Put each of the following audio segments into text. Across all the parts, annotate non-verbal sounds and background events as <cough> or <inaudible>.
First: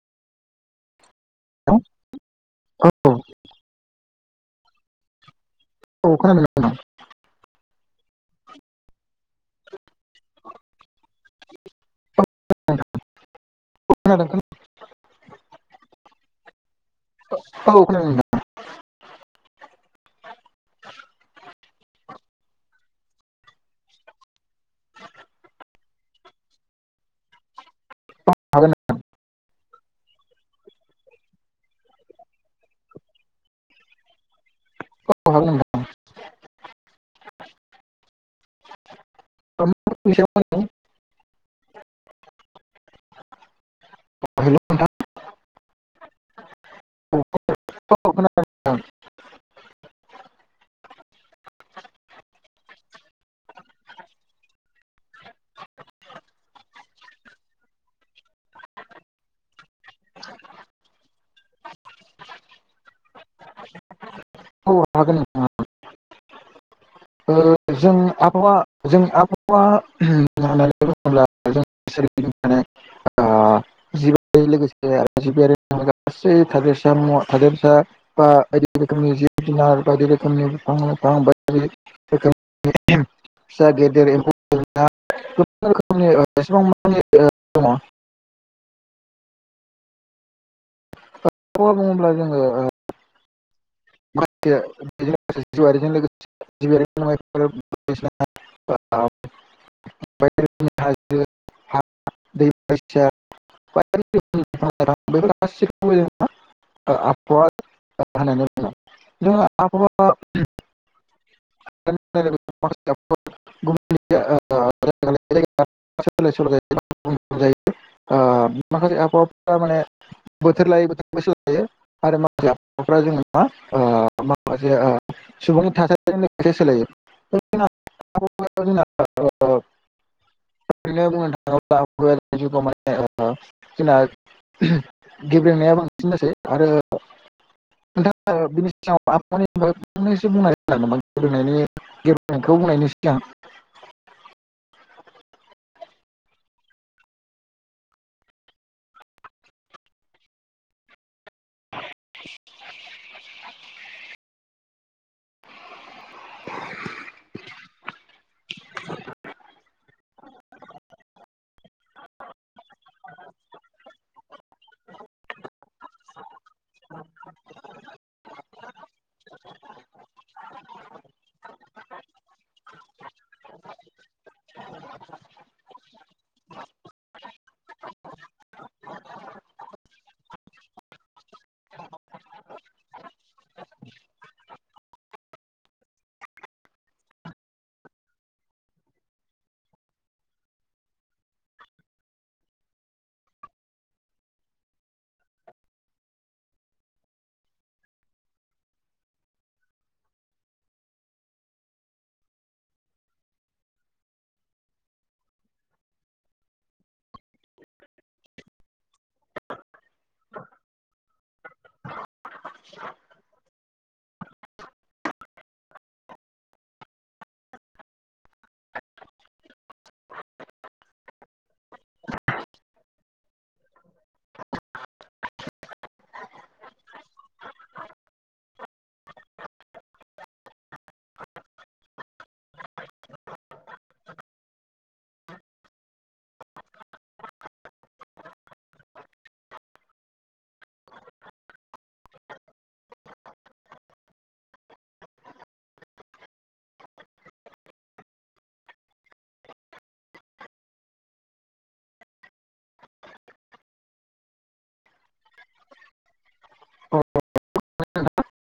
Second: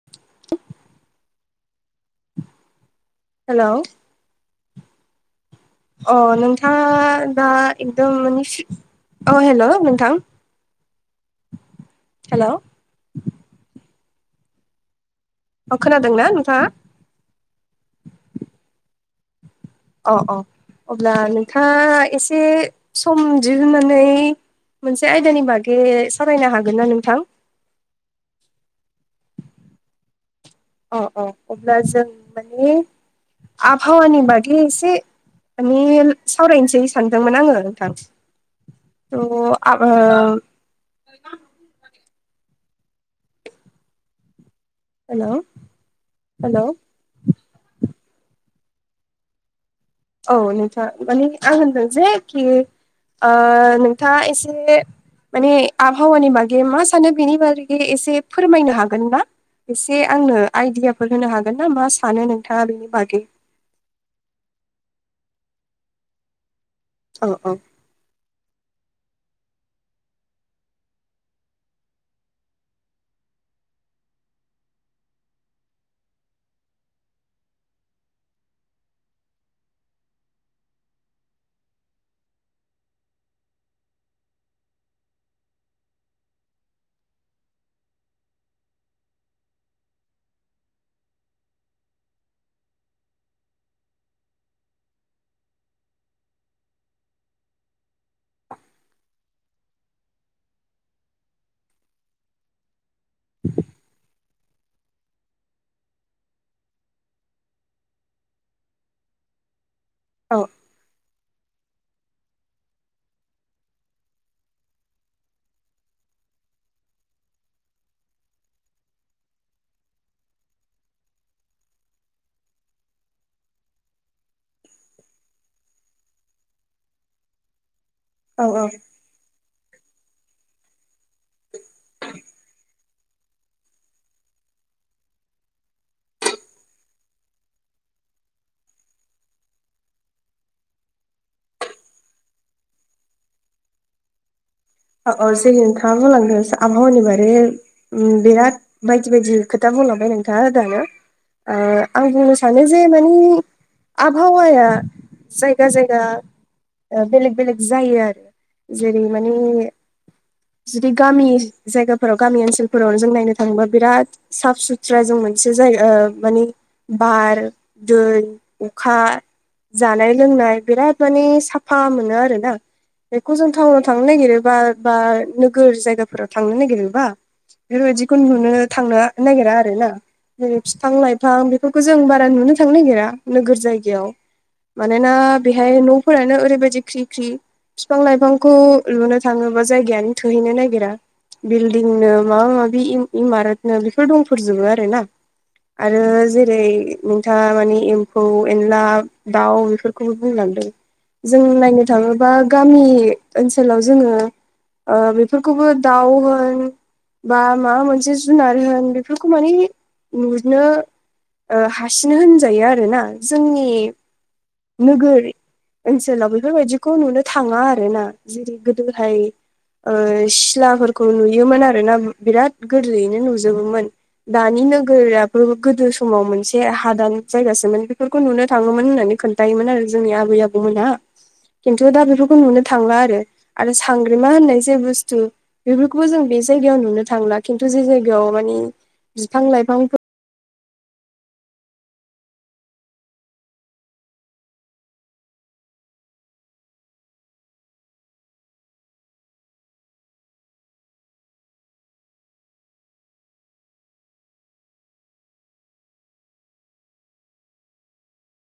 <unintelligible> Hello <unintelligible> hello अ खोनादों नोंथां नोंथाङा दा एकदम माने सि अ हेल' नोंथां हेलौ <unintelligible> अ खोनादोंना नोंथाङा। औ खोनादों दा अ अ अब्ला नोंथाङा एसे सम दिहुननानै। मोनसे आयदानि बागै सावरायनो हागोन ना नोंथां। हागोन अ अ अब्ला जों माने आबहावानि बागै एसे। औ हागोन माने नोंथां सावरायनोसै सानदोंमोन आङो नोंथां। त आं हेल' हेलौ हेलौ। औ <unintelligible> औ नोंथा माने आं होनदो जे खि ओ नोंथाङा एसे। माने आबहावानि बागै मा सानो बेनि बारै बे एसे फोरमायनो हागोनना। एसे आंनो आइडियाफोर होनो हागोन ना मा सानो नोंथाङा बेनि बागै। औ हागोन नोंथां औ ओ अ। जों आबहावा जों आबहावा होननानै <unintelligible> <unintelligible> <unintelligible> गसे थदस म थादस <unintelligible> बा बायदि रोखोमनि जिब जुनार बायदि रोखोमनि बिफां लाइफां बायोमनि <unintelligible> <unintelligible> फिसा गेदेर एमफ <unintelligible> <unintelligible> गोबां रोखोमनिसेबां मनि दङ <unintelligible> माखौ बुङोब्ला जोङो ओ। <unintelligible> बि <unintelligible> दै <unintelligible> आबह <unintelligible> जों आब' औ <unintelligible> ग <unintelligible> <unintelligible> माने <unintelligible> माखासे आबहावा फोरा माने बोथोर लायो बोथोर बैसो लायो आरो माखासेबाफ्रा जोङो <unintelligible> मा ओ माखासे सुबुंनि थासारिनि सोलायो औ औ <unintelligible> <unintelligible> जोंना गेब्लेनाया बांसिन जासै आरो। <unintelligible> नोंथाङा बिनि सिगाङाव नामानायनि <unintelligible> गेबेनायखौ बुंनायनि सिगां औ औ जे नोंथाङा होनलांदों आबहावानि बारै उम बिराद बायदि खोथा बुंलांबाय नोंथाङा दानो ओ आं बुंनो सानो जे मानि आबहावाया जायगा जायगा ओ बेलेग बेलेग जायो आरो जेरै माने जुदि गामि जायगाफोराव गामि ओनसोल फोरावनो जों नायनो थाङोबा बिराद साफ सुथ्रा जों मोनसे जायगा ओ मानि बार दै अखा जानाय लोंनाय बिराद माने साफा मोनो आरोना बेखौ जों टाउनाव थांनो नागिरोबा बा नोगोर जायगाफोराव थांनो नागिरोबा बेफोरबायदिखौ नुनो थांनो नागिरा आरो ना। जेरै फिफां लाइफां बेफोरखौ जों बारा नुनो थांनो नागिरा नोगोर जायगायाव। मानोना बेहाय न'फोरानो ओरैबायदि ख्रि ख्रि बिफां लाइफांखौ लुनो थाङोबा जायगायानो थोहैनो नागिरा। बिल्डिंनो माबा माबि इमारतनो बेफोर दंफोरजोबो आरो ना। आरो जेरै नोंथाङा मानि एम्फौ एनला दाउ बेफोरखौबो बुंलांदों। जों नायनो थाङोबा गामि ओनसोलाव जोङो ओ बेफोरखौबो दाउ होन बा माबा मोनसे जुनार होन बेफोरखौ माने नुनो ओ हासिनो होनजायो आरोना जोंनि नोगोर ओनसोलाव बेफोरबायदिखौ नुनो थाङा आर ना जेरै गोदोहाय ओ सिलाफोरखौ नुयोमोन आरो ना बिराद गोरलैयैनो नुजोबोमोन। दानि नोगोराबो गोदो समाव मोनसे हादान जायगासोमोन बेफोरखौ नुनो थाङोमोन होननानै खोन्थायायोमोन आरो जोंनि आबै आबौमोनहा। खिन्थु दा बेफोरखौ नुनो थांला आरो आरो सांग्रे बि मा होननाय जे बुस्थु बेफोरखौबो जों बे जायगायाव नुनो थांला खिन्थु जे जायगायाव माने बिफां लाइफां <unintelligible>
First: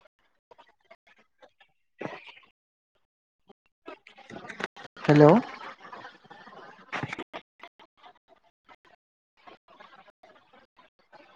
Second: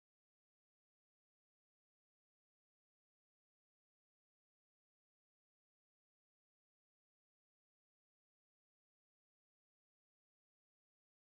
हेलौ